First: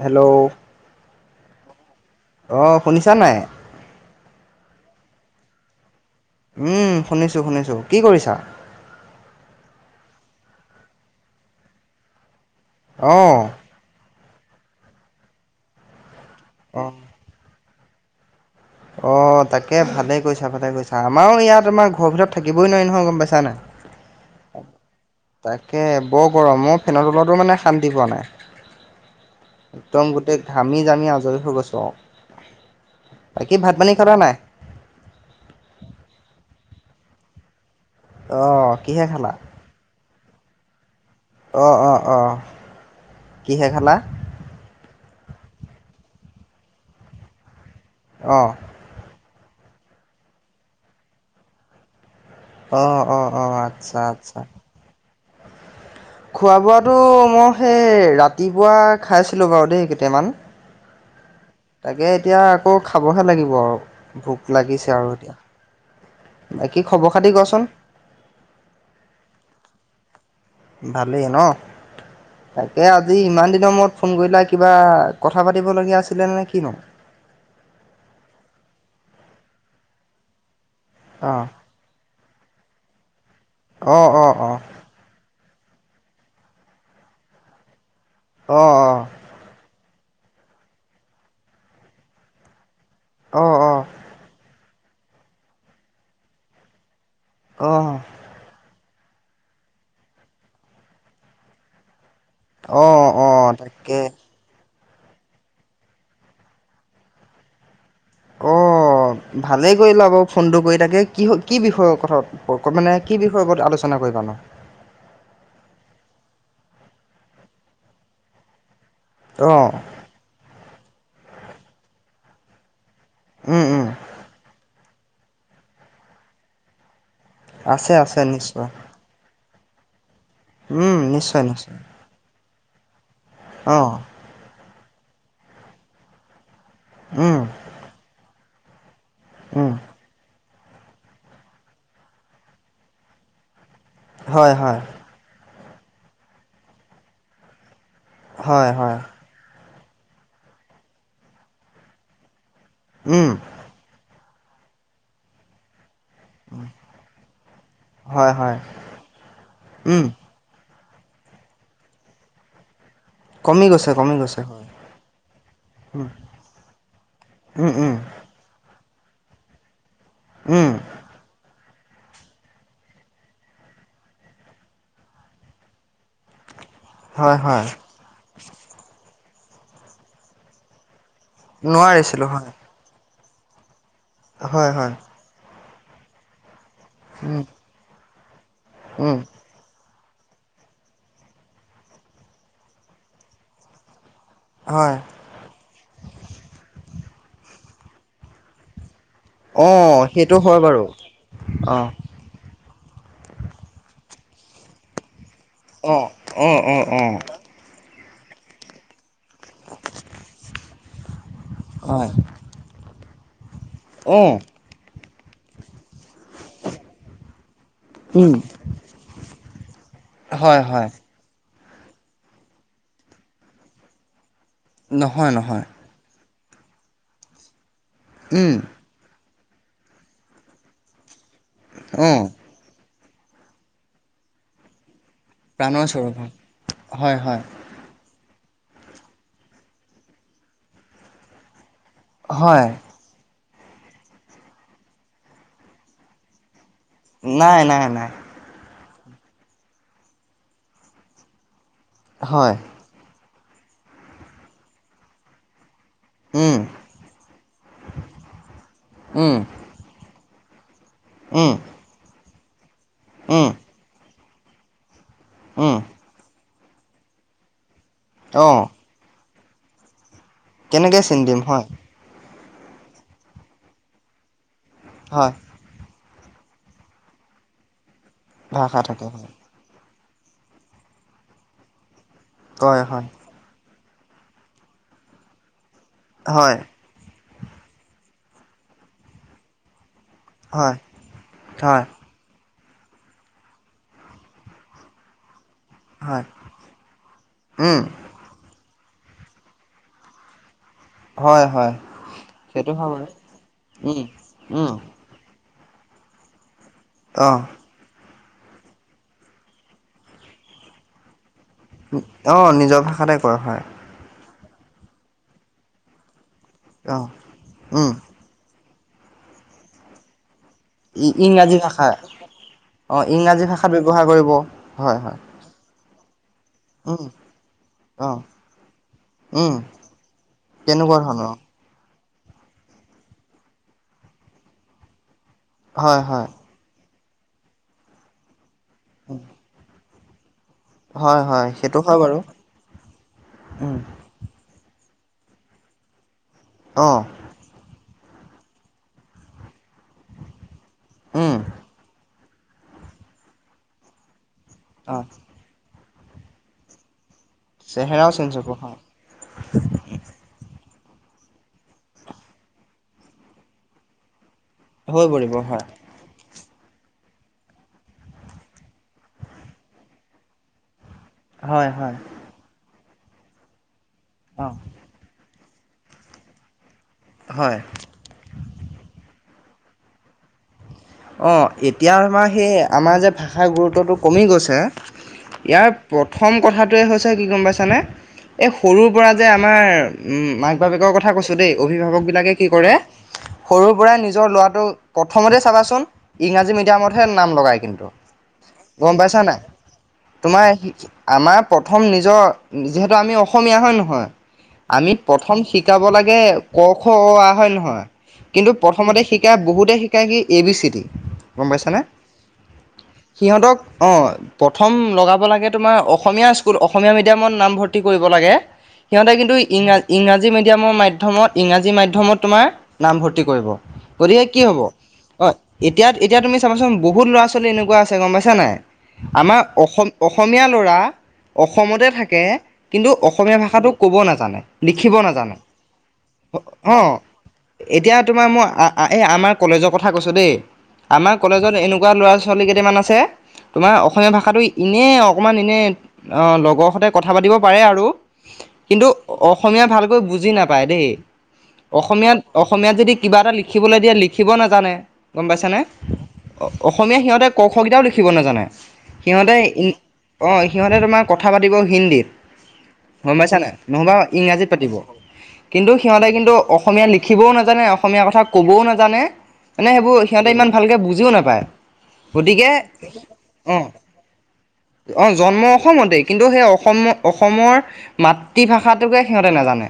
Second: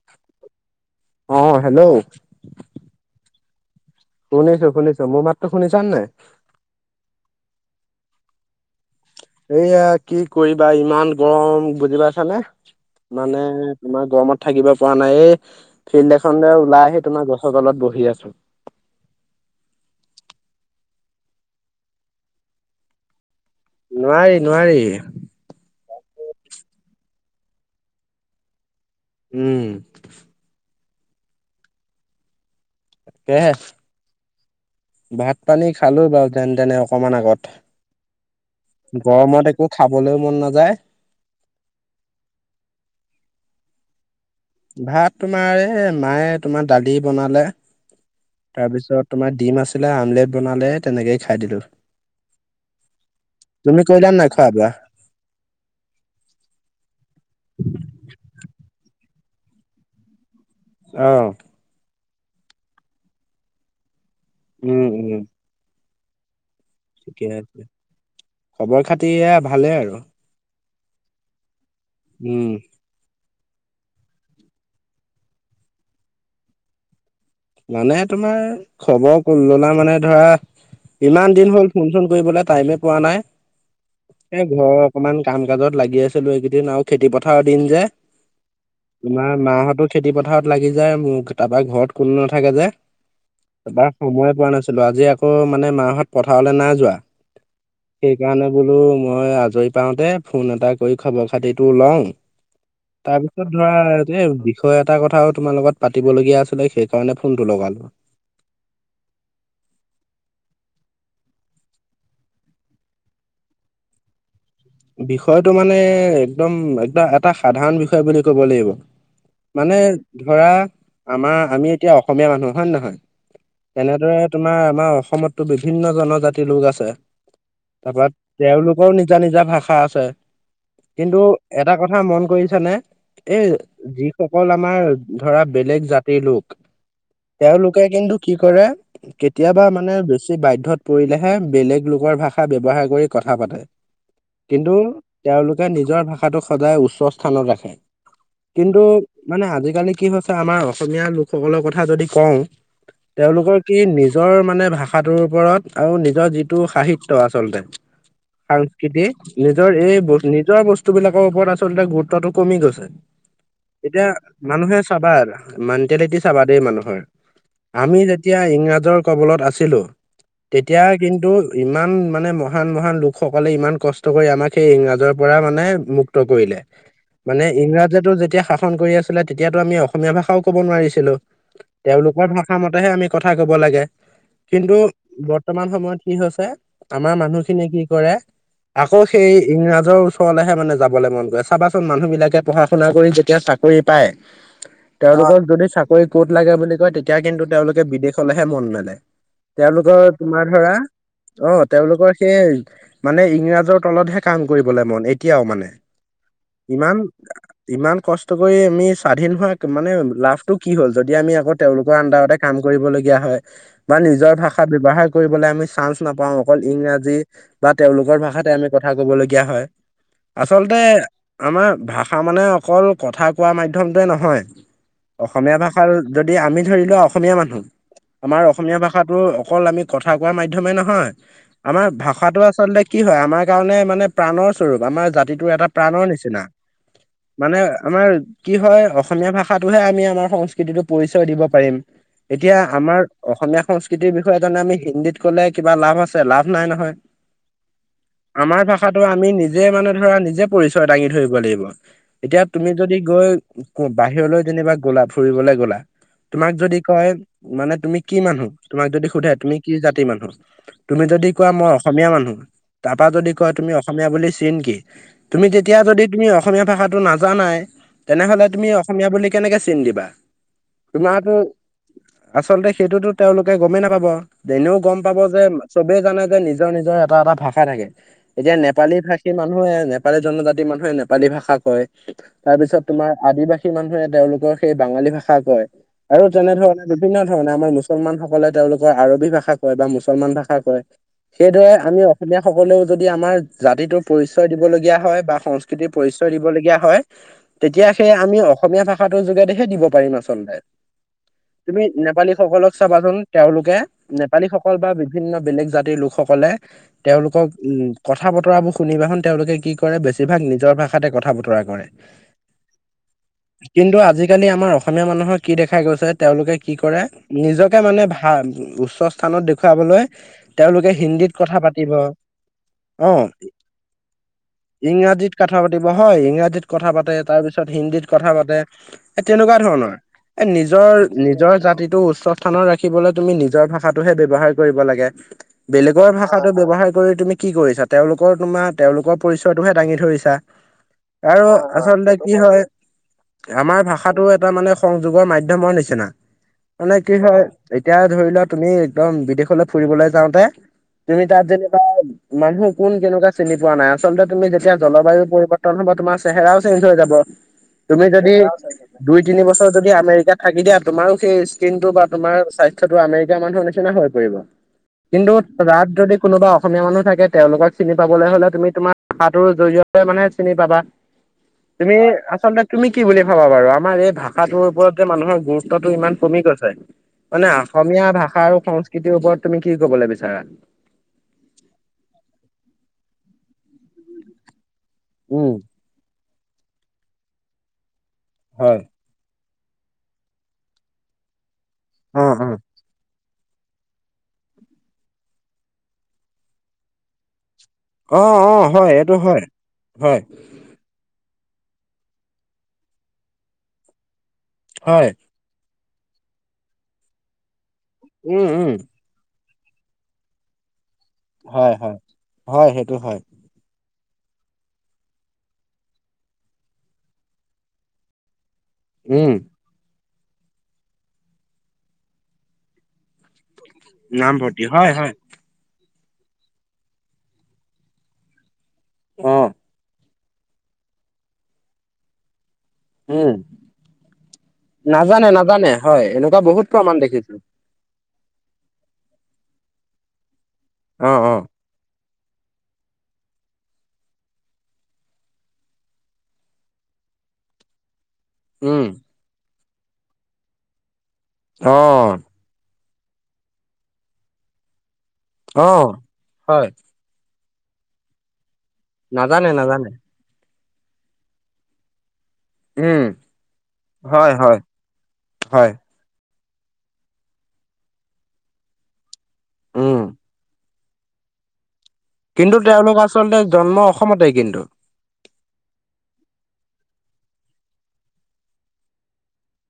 Hello. অহ' hello. অ' শুনিছানে নাই? শুনিছো শুনিছো মোৰ মাতটো শুনিছো নাই? উম, শুনিছো শুনিছো কি কৰিছা? এইয়া কি কৰিবা ইমান গৰম বুজি পাইছানে? অঁ মানে তোমাৰ গৰমত থাকিব পৰা নাই এই ফেন দে [unintelligible] ওলাই আহি তোমাৰ গছৰ তলত বহি আছো। অহ' তাকে ভালে কৰিছা ভালে কৰিছা। আমাৰো ইয়াত আমাৰ ঘৰৰ ভিতৰত থাকিবই নোৱাৰি নহয় গ'ম পাইছান নোৱাৰি নাই। নোৱাৰি তাকে বৰ গৰম অ' ফেনৰ তলত তোৰ মানে শান্তি পোৱা নাই। উম। একদম গোটেই ঘামি জামি আজৰি হৈ গৈছোঁ আৰু। বাকী হে ভাত পানী খালা নাই? ভাত পানী খালো বাৰু যেন তেনে অকমান আগত। অঁ কিহে খালা? গৰমত একো খাবলৈও মন নাযায়। অহ' অহ' অহ' কিহে খালা? ভাত তোমাৰ এই মায়ে তোমাৰ দালি বনালে, অঁ তাৰপিছত তোমাৰ দিম আছিলে, আমলেট বনালে, তেনেকেই খাই দিলোঁ। অহ' অহ' অহ' আচ্ছা, আচ্ছা। খোৱা বোৱা খোৱা বোৱাটো মই সেই ৰাতিপুৱা খাইছিলো বাৰু দেই কেইটামান। আহ। তাকে এতিয়া আকৌ খাবহে লাগিব আৰু ভোক উম লাগিছে উম আৰু এতিয়া বাকী খবৰ ঠিকে খাতি আছে কচোন খবৰ খাতি ভালে আৰু ভালেই ন উম তাকে আজি ইমান দিনৰ মূৰত ফোন কৰিলে কিবা কথা পাতিবলগীয়া আছিলে নে কিনো মানে তোমাৰ খবৰ ললা মানে ধৰা ইমান অ দিন হ'ল ফোন চোন কৰিবলৈ টাইমে পোৱা নাই অ অ এ ঘৰৰ অকমান কাম কাজত লাগি আছিলো এইকেইদিন আৰু খেতি পথাৰৰ দিন যে অ অ তোমাৰ মাহঁত খেতি পথাৰত লাগি যায় মোৰ তাৰপা ঘৰত কোনো নাথাকে যে অ অ তবাৰ সময়ে পোৱা নাছিল আজি আকৌ মানে মাহাহত পথাৰলৈ নাই যোৱা অ সেইকাৰণে বোলো মই আজৰি পাওতে ফোন এটা কৰি খবৰ খাতিটো লওঁ অ অ অ তাৰপিছত ধৰা তাকে এ থ এটা কথাও তোমাৰ লগত পাতিব লগীয়া আছিলে সেইকাৰণে ফোনটো লগালো অ অ ভালে কৰিলা বাৰু ফোনটো কৰি তাকে কি কি বিষয়ৰ কথা মানে কি বিষয়ৰ ওপৰত আলোচনা [inaudible] বিষয়টো মানে একদম একদম এটা সাধাৰণ বিষয় বুলি ক'ব লাগিব অ মানে ধৰা আমাৰ আমি এতিয়া অসমীয়া মানুহ হয় নে নহয় উম উম তেনেদৰে তোমাৰ আমাৰ অসমতো বিভিন্ন জনজাতিৰ লোক আছে আছে তাৰপৰা আছে নিশ্চয় তেওঁলোকৰ নিজা নিজা ভাষা আছে উম কিন্তু নিশ্চয় এটা নিশ্চয় কথা মন কৰিছে -চানে এই অ যিসকল আমাৰ ধৰা বেলেগ জাতিৰ লোক উম তেওঁলোকে কিন্তু কি কৰে কেতিয়াবা উম মানে বেছি বাধ্য ত পৰিলেহে বেলেগ লোকৰ ভাষা ব্যৱহাৰ কৰি কথা পাতে হয় কিন্তু হয় তেওঁলোকে নিজৰ ভাষাটোক সদায় উচ্চ স্থানত ৰাখে হয় কিন্তু হয় মানে আজিকালি কি হৈছে আমাৰ অসমীয়া লোকসকলৰ কথা যদি কওঁ উম তেওঁলোকৰ কি নিজৰ মানে ভাষাটোৰ ওপৰত আৰু নি নিজৰ যিটো সাহিত্য আচলতে হয় হয় সাংস্কৃতি নিজৰ এই উম নিজৰ বস্তু বস্তুবিলাকৰ ওপৰত আচলতে গুৰুত্বটো কমি গৈছে কমি গৈছে এতিয়া কমি গৈছে মানুহে চাবা উম মেণ্টেলিটি চাবা দেই মানুহৰ উম উম আমি যেতিয়া ইংৰাজৰ বলত আছিলো উম তেতিয়া কিন্তু ইমান মানে মহান মহান লোকসকলে ইমান কষ্ট কৰি আমাক সেই ইংৰাজৰ পৰা মানে মুক্ত কৰিলে হয় মানে হয় ইংৰাজেতো যেতিয়া শাসন কৰি আছিলে তেতিয়াতো আমি অসমীয়া ভাষাও ক'ব নোৱাৰিছিলো তেওঁলোকৰ নোৱাৰিছিলোঁ হয় ভাষা মতেহে আমি কথা কব লাগে হয় কিন্তু হয় বৰ্তমান সময়ত কি হৈছে আমাৰ মানুহ উম খিনিয়ে কি কৰে আকৌ উম সেই ইংৰাজৰ ওচৰলৈহোনে যাবলৈ মন কৰে চাবাচোন মানুহবিলাকে পঢ়া শুনা কৰি যেতিয়া চাকৰি পায় হয় তেওঁলোকক যদি চাকৰি কত লাগে বুলি কয় তেতিয়া কিন্তু তেওঁলোকে বিদেশলৈহে মন নেলায় অঁ তেওঁলোকৰ সেইটো তোমাৰ হয় ধৰা বাৰু অ অঁ তেওঁলোকৰ সেই মানে ইংৰাজ ম ম অঁ অঁ অঁ অঁ কৰি আমি স্বাধীন হোৱা মানে লাভটো কি হ'ল যদি আমি আকৌ তেওঁলোকৰ হয় আণ্ডাৰতে কাম কৰিব ল বা অঁ নিজৰ ভাষা ব্যৱহাৰ কৰিব আম চ নাপাওঁ অকল ইংৰাজী বা তেওঁলোকৰ উম ভাষাত আমি কথা কবলগীয়া হয় হয় আচলতে হয় আমাৰ ভাষা মানে অকল কথা কোৱা মাধ্যমটোৱে নহয় নহয় অসমীয়া নহয় ভাষাৰ যদি আমি ধৰি লোৱা অসমীয়া মানুহ আমাৰ উম অসমীয়া ভাষাটো অকল আমি কথা কোৱা মাধ্যমে নহয় আমাৰ অঁ ভাষাটো আচলতে কি হয় আমাৰ কাৰণে মানে প্ৰাণ স্বৰূপ আমাৰ জা যিটো এটা প্ৰাণৰ স্বৰূপ হয় নিচিনা। হয় হয় মানে আমাৰ কি হয় অসমীয়া ভাষাটোহে আমি আমাৰ সংস্কৃতিটো পৰিচয় দিব পাৰিম। এতিয়া হয়। আমাৰ অসমীয়া সংস্কৃতিৰ বিষয়ে জনে আমি হিন্দীত ক'লে কিবা লাভ আছে, লাভ নাই নহয়। নাই নাই নাই। আমাৰ ভাষাটো আমি নিজে মানে ধৰা নিজে পৰিচয় দাঙি ধৰিব লাগিব। এতিয়া হয় তুমি যদি গৈ বাহিৰলৈ যেনিবা গলা ফুৰিবলৈ গ'লা উম তোমাক যদি কয় মানে তুমি কি মানুহ তোমাক যদি উম সোধে তুমি কি জাতিৰ মানুহ তুমি যদি উম কোৱা মই অসমীয়া মানুহ, তাৰপৰা যদি উম কোৱা তুমি অসমীয়া বুলি চিন কি? তুমি উম তেতিয়া যদি তুমি অসমীয়া ভাষাটো নাজানাই তেনেহলে তুমি অসমীয়া বুলি কেনেকে চিন্ দিবা। কেনেকে চিন তোমাৰতো দিম হয়। আচলতে সেইটোতো তেওঁলোকে গ'মেই নাপাব। এনেও গ'ম পাব হয় যে চবেই জানে নিজৰ নিজৰ এটা এটা ভাষা থাকে। এতিয়া ভাষা নেপালি থাকে ভাষী হয় মানুহে নেপালী জনজাতি মানুহে নেপালী ভাষা কয়, তাৰ কয় পিছত হয় তোমাৰ আদিবাসী মানুহে তেওঁলোকৰ সেই বাঙালী ভাষা কয়, আৰু হয় তেনেধৰণে বিভিন্ন ধণে আমাৰ মুছলমান সকলে তেওঁলোকৰ আৰবী ভাষা কয় বা মুছলমান ভাষা হয় কয়, সেইদৰে হয় আমি অসমীয়া সকলেও যদি আমাৰ জাতিটোৰ পৰিচয় দিবলগীয়া হয় বা সংকৃতি কৃতি হয় পৰিচয় দিবলগীয়া হয়, উম তেতিয়া সেই আমি অসমীয়া ভাষা টোৰ যোগেদিহে দিব পাৰিম আচলতে। হয়। হয় তুমি নেপালী সেইটো সকলক হয় বাৰু চাবাচোন তেওঁলোকে উম উম নেপালীসকল বা বিভিন্ন বেলেগ জাতিৰ লোকসকলে অ তেওঁলোকক উম কথা বতৰাবোৰ শুনিবা চোন তেওঁলোকে কি কৰে বেছিভাগ নিজৰ ভাষাতে কথা বতৰা ৰা কৰে, অ নিজৰ ভাষাতে কয় হয় কিন্তু আজি আজিকালি আমাৰ অসমীয়া মানুহৰ কি দেখা গৈছে তেওঁলোকে কি অ কৰে নিজকে উম মানে ভাল উচ্চ স্থানত দেখুৱাবলৈ তেওঁলোকে হিন্দীত কথা ইংৰাজী পাতি ভাষা ত কথা অ ইংৰাজী পাতিব, ভাষাত ব্যৱহাৰ কৰিব হয় হয় ইংৰাজীত কথা পাতিব, হয় ইংৰাজী ত কথা উম পাতে তাৰ পিছত হিন্দীত অ কথা পাতে এই উম তেনেকুৱা ধৰণৰ। এ তেনেকুৱা নিজৰ ধৰণৰ নিজৰ জাতিটো উচ্চ স্থানত ৰাখিবলৈ তুমি নিজৰ ভাষাটোহে ব্যৱহাৰ কৰিব লাগে। হয় হয়। হাৰ কৰি তুমি কি কৰিছা, তেওঁলোকৰ তোমাৰ তেওঁলোকৰ পৰিচয়টোহে দাঙি ধৰিছা। হয় আৰু হয় সেইটো হয় আচলতে বাৰু কি হয়, উম আমাৰ ভাষাটো এটা মানে সংযোগৰ মাধ্যমৰ নিচিনা। অ মানে কি হয় এতিয়া ধৰি লোৱা তুমি একদম বিদেশলৈ ফুৰিবলৈ যাওঁতে তুমি উম তাত যেনিবা মানুহে কোন কেনেকুৱা চিনি পোৱা নাই, আচলতে তুমি যেতিয়া অ জলবায়ু পৰিৱৰ্তন হব তোমাৰ চেহেৰাও চেঞ্জ হৈ যাব। তুমি চেহেৰাও চেঞ্জ যদি হ'ব হয় দুই তিনি বছৰ যদি আমেৰিকাত থাকি দিয়া তোমাৰো সেই স্কিন টো বা তোমাৰ স্বাস্থ্যটো আমেৰিকাৰ মানুহৰ নিচিনা হৈ পৰিব। হৈ কিন্তু পৰিব হয়। তাত যদি কোনোবা অসমীয়া মানুহ থাকে, তেওঁলোকক চিনি পাবলৈ হ'লে তুমি তোমাৰ ভাষাটোৰ জৰিয়তে মানে চিনি পাবা। হয় হয় তুমি আচলতে তুমি কি বুলি ভাবা বাৰু? আমাৰ এই অ ভাষাটোৰ ওপৰত যে মানুহৰ গুৰুত্ব তটো ইমান কমি গৈছে। মানে হয় অসমীয়া ভাষা আৰু সংস্কৃতিৰ ওপৰত তুমি কি কবলৈ বিচাৰা? অ' এতিয়া আমাৰ সেই আমাৰ যে ভাষাৰ গুৰুত্বটো কমি গৈছে উম ইয়াৰ প্ৰথম কথাটোৱে হৈছে কি গ'ম পাইছানে, এই হয় সৰুৰ পৰা যে আমাৰ উ মাক বাপেকৰ কথা কৈছো দেই অভিভাৱক অ বিলাকে কি কৰে সৰু পৰাই নিজৰ লৰাটোক প্ৰথমতে চাবাচোন ইংৰাজী মিডিয়ামতহে নাম লগাই কিন্তু। অ অ অ হয় গ'ম এইটো পাইছা নাই। হয়। হয় তোমাৰ আমাৰ প্ৰথম নিজৰ যিহেতু আমি অসমীয়া হয়নে নহয়? আমি হয় প্ৰথম শিক্ষা শিকাব লাগে ক, খ, অ, আ, হয় নহয়। উম কিন্তু উম প্ৰথমতে শিকাই বহুত কাই কি এ, বি, চি, দি, গম হয় পাইছানে। হয়। হয় সেইটো হয় সিহঁতক অ', প্ৰথম লগাব লাগে তোমাৰ অসমীয়া স্কুল অসমীয়া মিডিয়ামত নামভৰ্তি কৰিব লাগে। সিহঁতে উম কিন্তু ইংৰাজ ইংৰাজী মিডিয়ামৰ মাধ্যমত ইংৰাজী মাধ্যমত তোমাৰ নামভৰ্তি কৰিব। গতিকে কি হ'ব? হয়, এতিয়াত এতিয়া তুমি চাবাচোন বহুত ল'ৰা ছোৱালী এনেকুৱা আছে গম পাইছা নাই। অ আমাৰ অসম অসমীয়া ল'ৰা অসমতে থাকে। কিন্তু উম। অসমীয়া ভাষাটো ক'ব নাজানে, লিখিব নাজানে। হয় এনেকুৱা বহুত অ'। প্ৰমাণ দেখিছো এতিয়া তোমাৰ মই আ, আ, এই আমাৰ কলেজৰ কথা কৈছোঁ দেই, অ আমাৰ অ কলেজত এনেকুৱা ল'ৰাছ ছোৱালি কেইটামান আছে। তোমাৰ অসমীয়া ভাষাটো ইনে অকমান এনে অ', লগৰ সতে কথা পাতিব পাৰে আৰু। উম। কিন্তু অসমীয়া ভালকৈ বুজি নাপায় দেই। অ অসমীয়াত অসমীয়াত যদি কিবা এটা লিখিবলৈ দিয়ে লিখিব নাজানে, গম পাইছানে। অ হয় অসমীয়া সিহঁতে ক, খ, কেইটাও লিখিব নাজানে। সিহঁতে নাজানে ইন, নাজানে অ', সিহঁতে তোমাৰ কথা পাতিব হিন্দীত। উম গম পাইছা নাই, নহ'বা হয় ইংৰাজীত হয় পাতিব। কিন্তু হয় সিহঁতে কিন্তু অসমীয়া লিখিবও নাজানে, অসমীয়া কথা ক'বও নাজানে, মানে সেইবোৰ উম। সিহঁতে ইমান ভালকে বুজ জিও নাপায়, গতিকে কিন্তু তেওঁলোক আচলতে অ'। জন্ম অসমতে কিন্তু অ', জন্ম অসমতেই কিন্তু সেই অসম অসমৰ মাতৃভাষাটোকে সিহঁতে নাজানে।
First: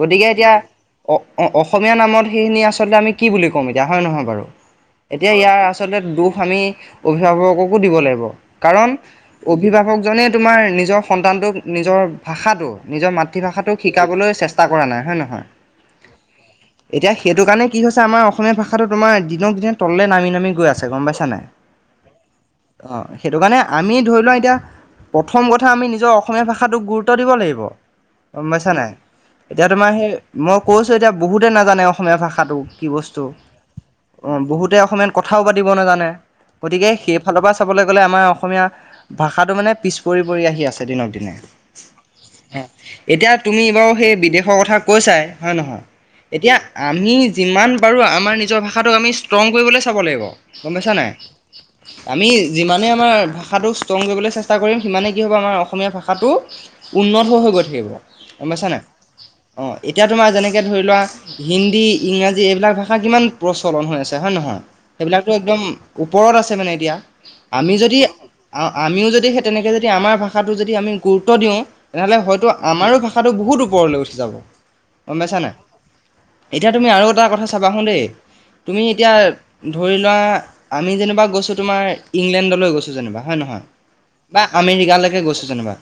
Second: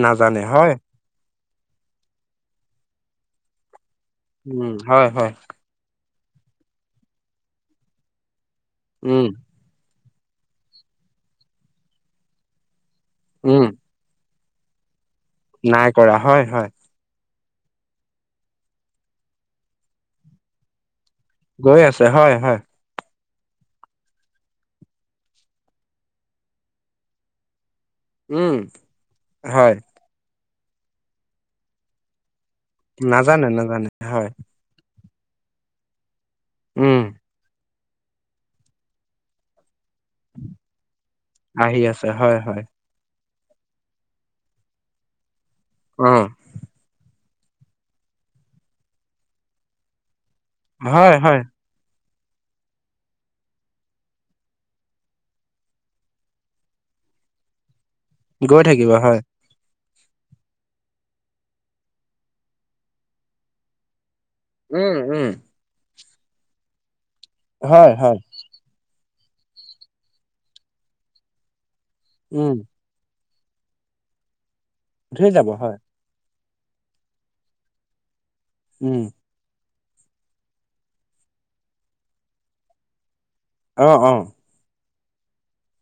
গতিকে নাজানে এতিয়া হয়। অ অ', অসমীয়া নামত সেইখিনি আচলতে আমি কি বুলি ক'ম এতিয়া হয় নহয় বাৰু? উম, হয়, হয়, এতিয়া ইয়াৰ আচলতে দুখ আমি অভিভাৱককো দিব লাগিব। কাৰণ উম, অভিভাৱক জনেই তোমাৰ নিজৰ সন্তানটোক নিজৰ ভাষাটো নিজৰ উম, মাতৃভাষাটো শিকাবলৈ চেছ টা, কৰা নাই হয় ন'? নাই কৰা হয়, হয়। সেইটো কাৰণে কি হৈছে আমাৰ অসমীয়া ভাষাটো তোমাৰ দিনক দিনে তললে নামি নামি গৈ আছে গম পাইছ গৈ আছে হয়, হয়। সেইটো কাৰণে আমি ধৰি লোৱা এতিয়া প্ৰথম কথা আমি নিজৰ অসমীয়া ভাষাটোক গুৰুত্ব দিব লাগিব। গম উম, পাইছা নাই। এতিয়া হয়, তোমাৰ সেই মই কৈছোঁ এতিয়া বহুতে নাজানে অসমীয়া ভাষাটো। চ, নাজানে, নাজানে হয়, অ', বহুতে অসমীয়াত কথাও পাতিব নাজানে, গতিকে উম, সেইফালৰ পৰা চাবলৈ গ'লে আমাৰ অসমীয়া ভাষাটো মানে পিছ পৰি পৰি আহি আছে দিনক দিনে। আহি আছে হয়, হয়, অ', এতিয়া তুমি বাৰু সেই বিদেশৰ কথা কৈছাই হয় নহয়। অ', এতিয়া আমি যিমান বাৰু আমাৰ নিজৰ ভাষাটোক আমি ষ্ট্ৰং কৰিবলৈ চাব লাগিব, গম পাইছা নাই? হয়, হয়, আমি যিমানে আমাৰ ভাষাটো ষ্ট্ৰং কৰিবলৈ চেষ্টা কৰিম সিমানেই কি হ'ব আমাৰ অসমীয়া ভাষাটো উন উন্নত হৈ হৈ গৈ থাকিব। গম গৈ পাইছা নাই থাকিব হয়। অঁ এতিয়া তোমাৰ যেনেকে ধৰি লোৱা হিন্দী, ইংৰাজী এইবিলাক ভাষা কিমান প্ৰচলন হৈ আছ তে হয় নে নহয়? উম, উম, সেইবিলাকতো একদম ওপৰত আছে মানে এতিয়া। আমি হয়, যদি হয়, আ, আমিও যদি সেই তেনেকে যদি আমাৰ ভাষাটো যদি আমি গুৰুত্ব দিওঁ। তেনেহ'লে হয়তো উম, আমাৰো ভাষাটো বহুত ওপৰলৈ উঠি যাব। গম উঠি পাইছা যাব নাই হয়। এতিয়া তুমি আৰু এটা কথা চাবা হোন দে, তুমি উম, এতিয়া ধৰি লোৱা আমি যেনিবা গৈছোঁ তোমাৰ ইংলেণ্ডলৈ গৈছোঁ যেনিবা। হয় নহয় অ', অ', বা আমেৰিকালেকে গৈছোঁ যেনিবা।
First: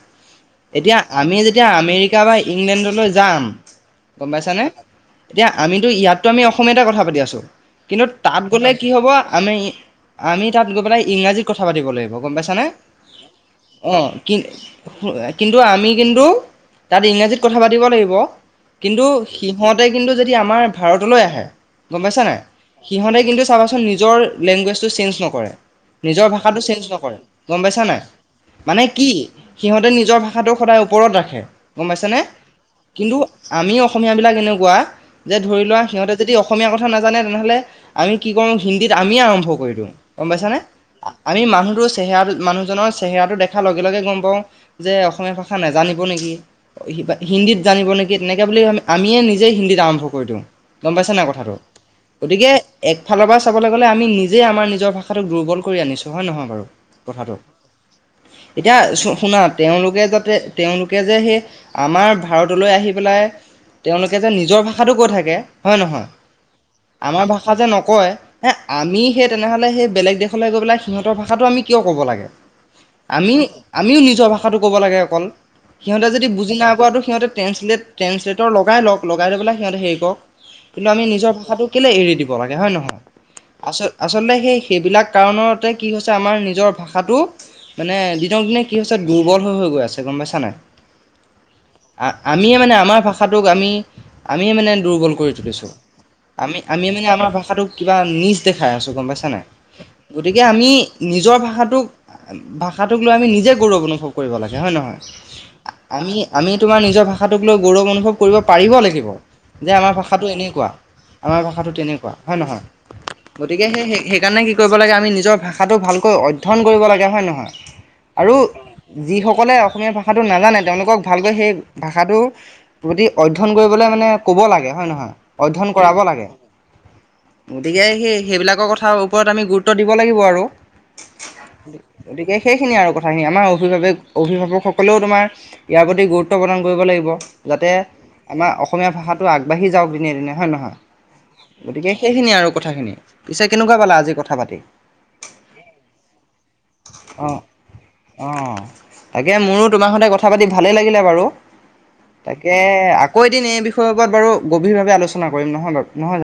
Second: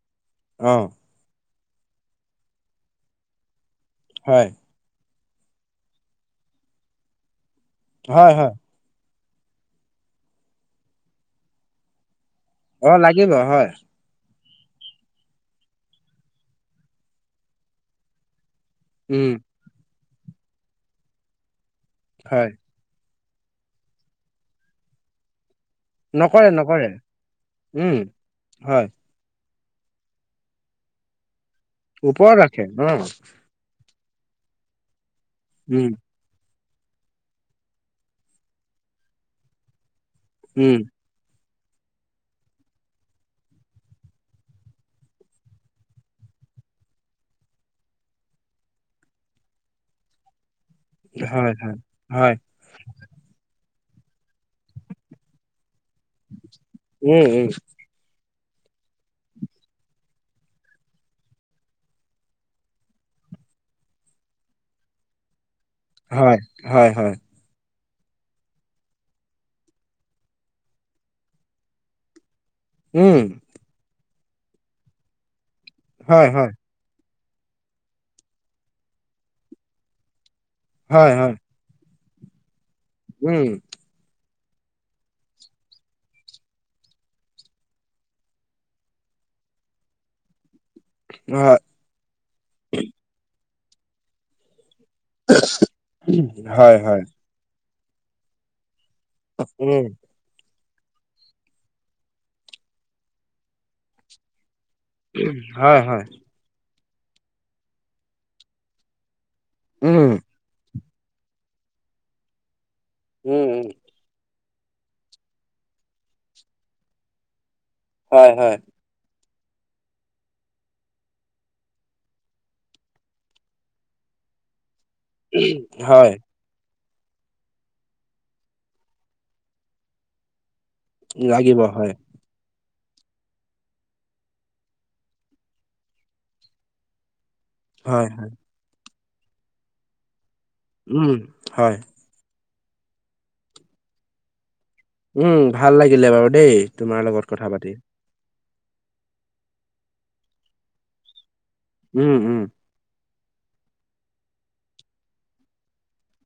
অ', এতিয়া আমি য তিয়া আমেৰিকা বা ইংলেণ্ডলৈ যাম, গম হয়, পাইছানে? এতিয়া আমিতো ইয়াততো আমি অসমীয়াতে কথা পাতি আছোঁ, কিন্তু হয়, তাত হয়, গ'লে কি হ'ব আমি আমি তাত গৈ পেলাই ইংৰাজীত কথা পাতিব লাগিব গম পাইছ অ', লাগিব হয়। কিন সুয়ে, কিন্তু আমি কিন্তু তাত ইংৰাজীত কথা পাতিব লাগিব। কিন্তু উম, সিহঁতে কিন্তু যদি আমাৰ ভাৰতলৈ আহে গম পাইছা নাই? হয়, সিহঁতে কিন্তু চাবাচোন নিজৰ লেংগুৱেজটো চেঞ্জ নকৰে। নিজৰ ভাষাটো চেঞ্জ নকৰে গম পাইছা উম, নাই মানে হয়, কি? সিহঁতে নিজৰ ভাষাটো সদায় ওপৰত ৰাখে গম পাইছেনে ওপৰত ৰাখে অ', কিন্তু আমি অসমীয়া বিলাক এনেকুৱা যে ধৰি লোৱা উম, সিহঁতে অসম কথা নানে তেনেহলে আমি কি কৰ হিন্দীত আমিয়ে আৰম্ভ কৰি দিওঁ গম পাইছানে। উম, আমি মানুহটোৰ চেহেৰা, মানুহজনৰ চেহেৰাটো দেখাৰ লগে, লগে গম পাওঁ যে অসমীয়া ভাষা নোজানিব নেকি। হিন্দীত জানিব নেকি তেনেকে বুলি আমিয়ে নিজেই হিন্দীত আৰম্ভ কৰি দিওঁ। গম পাইছে নাই হয়, কথাটো হয়, হয়, গতিকে একফালৰ পৰা চাবলৈ গ'লে আমি নিজেই আমাৰ নিজৰ ভাষাটোক দুৰ্বল কৰি আনিছোঁ হয়, নহয় বাৰু উম, কথাটো। উম, এতিয়া শুনা তেওঁলোকে যাতে তেওঁলোকে যে সেই আমাৰ ভাৰতলৈ আহি পেলাই তেওঁলোকে যে নিজৰ ভাষাটো কৈ থাকে হয়, নহয়, হয়, হয়, হয়, আমাৰ ভাষা যে ন কয় হে আমি সেই তেনেহ'লে সেই বেলেগ দেশলৈ গৈ পেলাই সিহঁতৰ ভাষাটো আমি কিয় ক'ব লাগে। উম, আমিও, আমিও নিজৰ ভাষাটো ক'ব লাগে অকল সিহঁতে যদি হয়, হয়, বুজি নাপোৱাতটো সিহঁতে ট্ৰেন্ঞ্চলেট, ট্ৰেঞ্চলেটৰ লগাই, লওক লগাই পেলাই সিহঁতে হেৰি কৰক কিন্তু হয়, হয়, নিজৰ ভাষাটো কেলৈ এৰি দিওঁ দিব লাগে হয়, নহয়, উম, আ, আ আচলতে সেই সেইবিলাক কাৰণতে কি হৈছে আমাৰ নিজৰ ভাষাটো মানে দিনক দিনে কি হৈছে। দুৰ্বল হৈ গৈ আছে গম পাইছা নাই। হয়, আমিয়ে মানে আমাৰ ভাষাটোক আমি, আমিয়ে মানে দুৰ্বল কৰি আমি, হয়, আমি হয়, মানে আমাৰ ভাষটোক কিবা নিজ দেখাই আছো। গম পাইছা নাই, উম, গতিকে আমি নিজৰ ভাষাটোক, ভাষাটোক লৈ আমি নিজে গৌৰৱ অনুভৱ কৰিব লাগে। হয়, নহয় হয়, হয়, আমি, আমি তোমাৰ নিজৰ ভাষোক লৈ গৌৰৱ অনুভৱ কৰিব পাৰিব লাগিব যে আমাৰ ভাষা উম, আমাৰ ভাষাটো তেনেকুৱা হয়, নহয়, উম, উম, গতিকে সেই, সেইকাৰণে নিজৰ ভষাটো ভকৈ অধয় কৰিব লাগ হয়, নহয়। হয়, আৰু হয়, যি লে অসমীয়া ভাষাটো নাজানে তেওঁলোকক ভালকৈ সেই ভাষাটোৰ প্ৰতিধ্যয়ন কৰিব মানে লাগ হয় নহয় অধয়ন কৰাব হয়, লাগে। গতিকে সেই সেইবিলাকৰ কথা ওপৰত আমি গুৰুত্ব দিব লাগিব আৰু। লাগিব হয়, গতিকে সেইখিনি আৰু [unintelligible] আমাৰ অভিভাৱক, অভিভাৱকসকলেও তোমাৰ ইয়াৰ প্ৰতি গুৰুত্ব প্ৰদান কৰিব লাগিব। যাতে হয়, আমাৰ অসমীয়া ভাষাটো আগবাঢ়ি যাওক দিনে, দিনে। নহয়, নহয় উম, হয়, গতিকে সেইখিনিয়ে আৰু কথাখিনি পিছে কেনেকুৱা পালা আজি কথা পাতি উম, ভাল লাগিলে বাৰু দেই তোমাৰ লগত অ কথা পাতি অ, তাকে মোৰো তোমাৰ সৈতে কথা পাতি ভালেই লাগিলে বাৰু উম, উম। তাকে আকৌ এদিন এই বিয়ৰ ওপৰত বাৰু গভীৰভাৱে আলোচনা কৰিম নহয় বাৰক নহয়।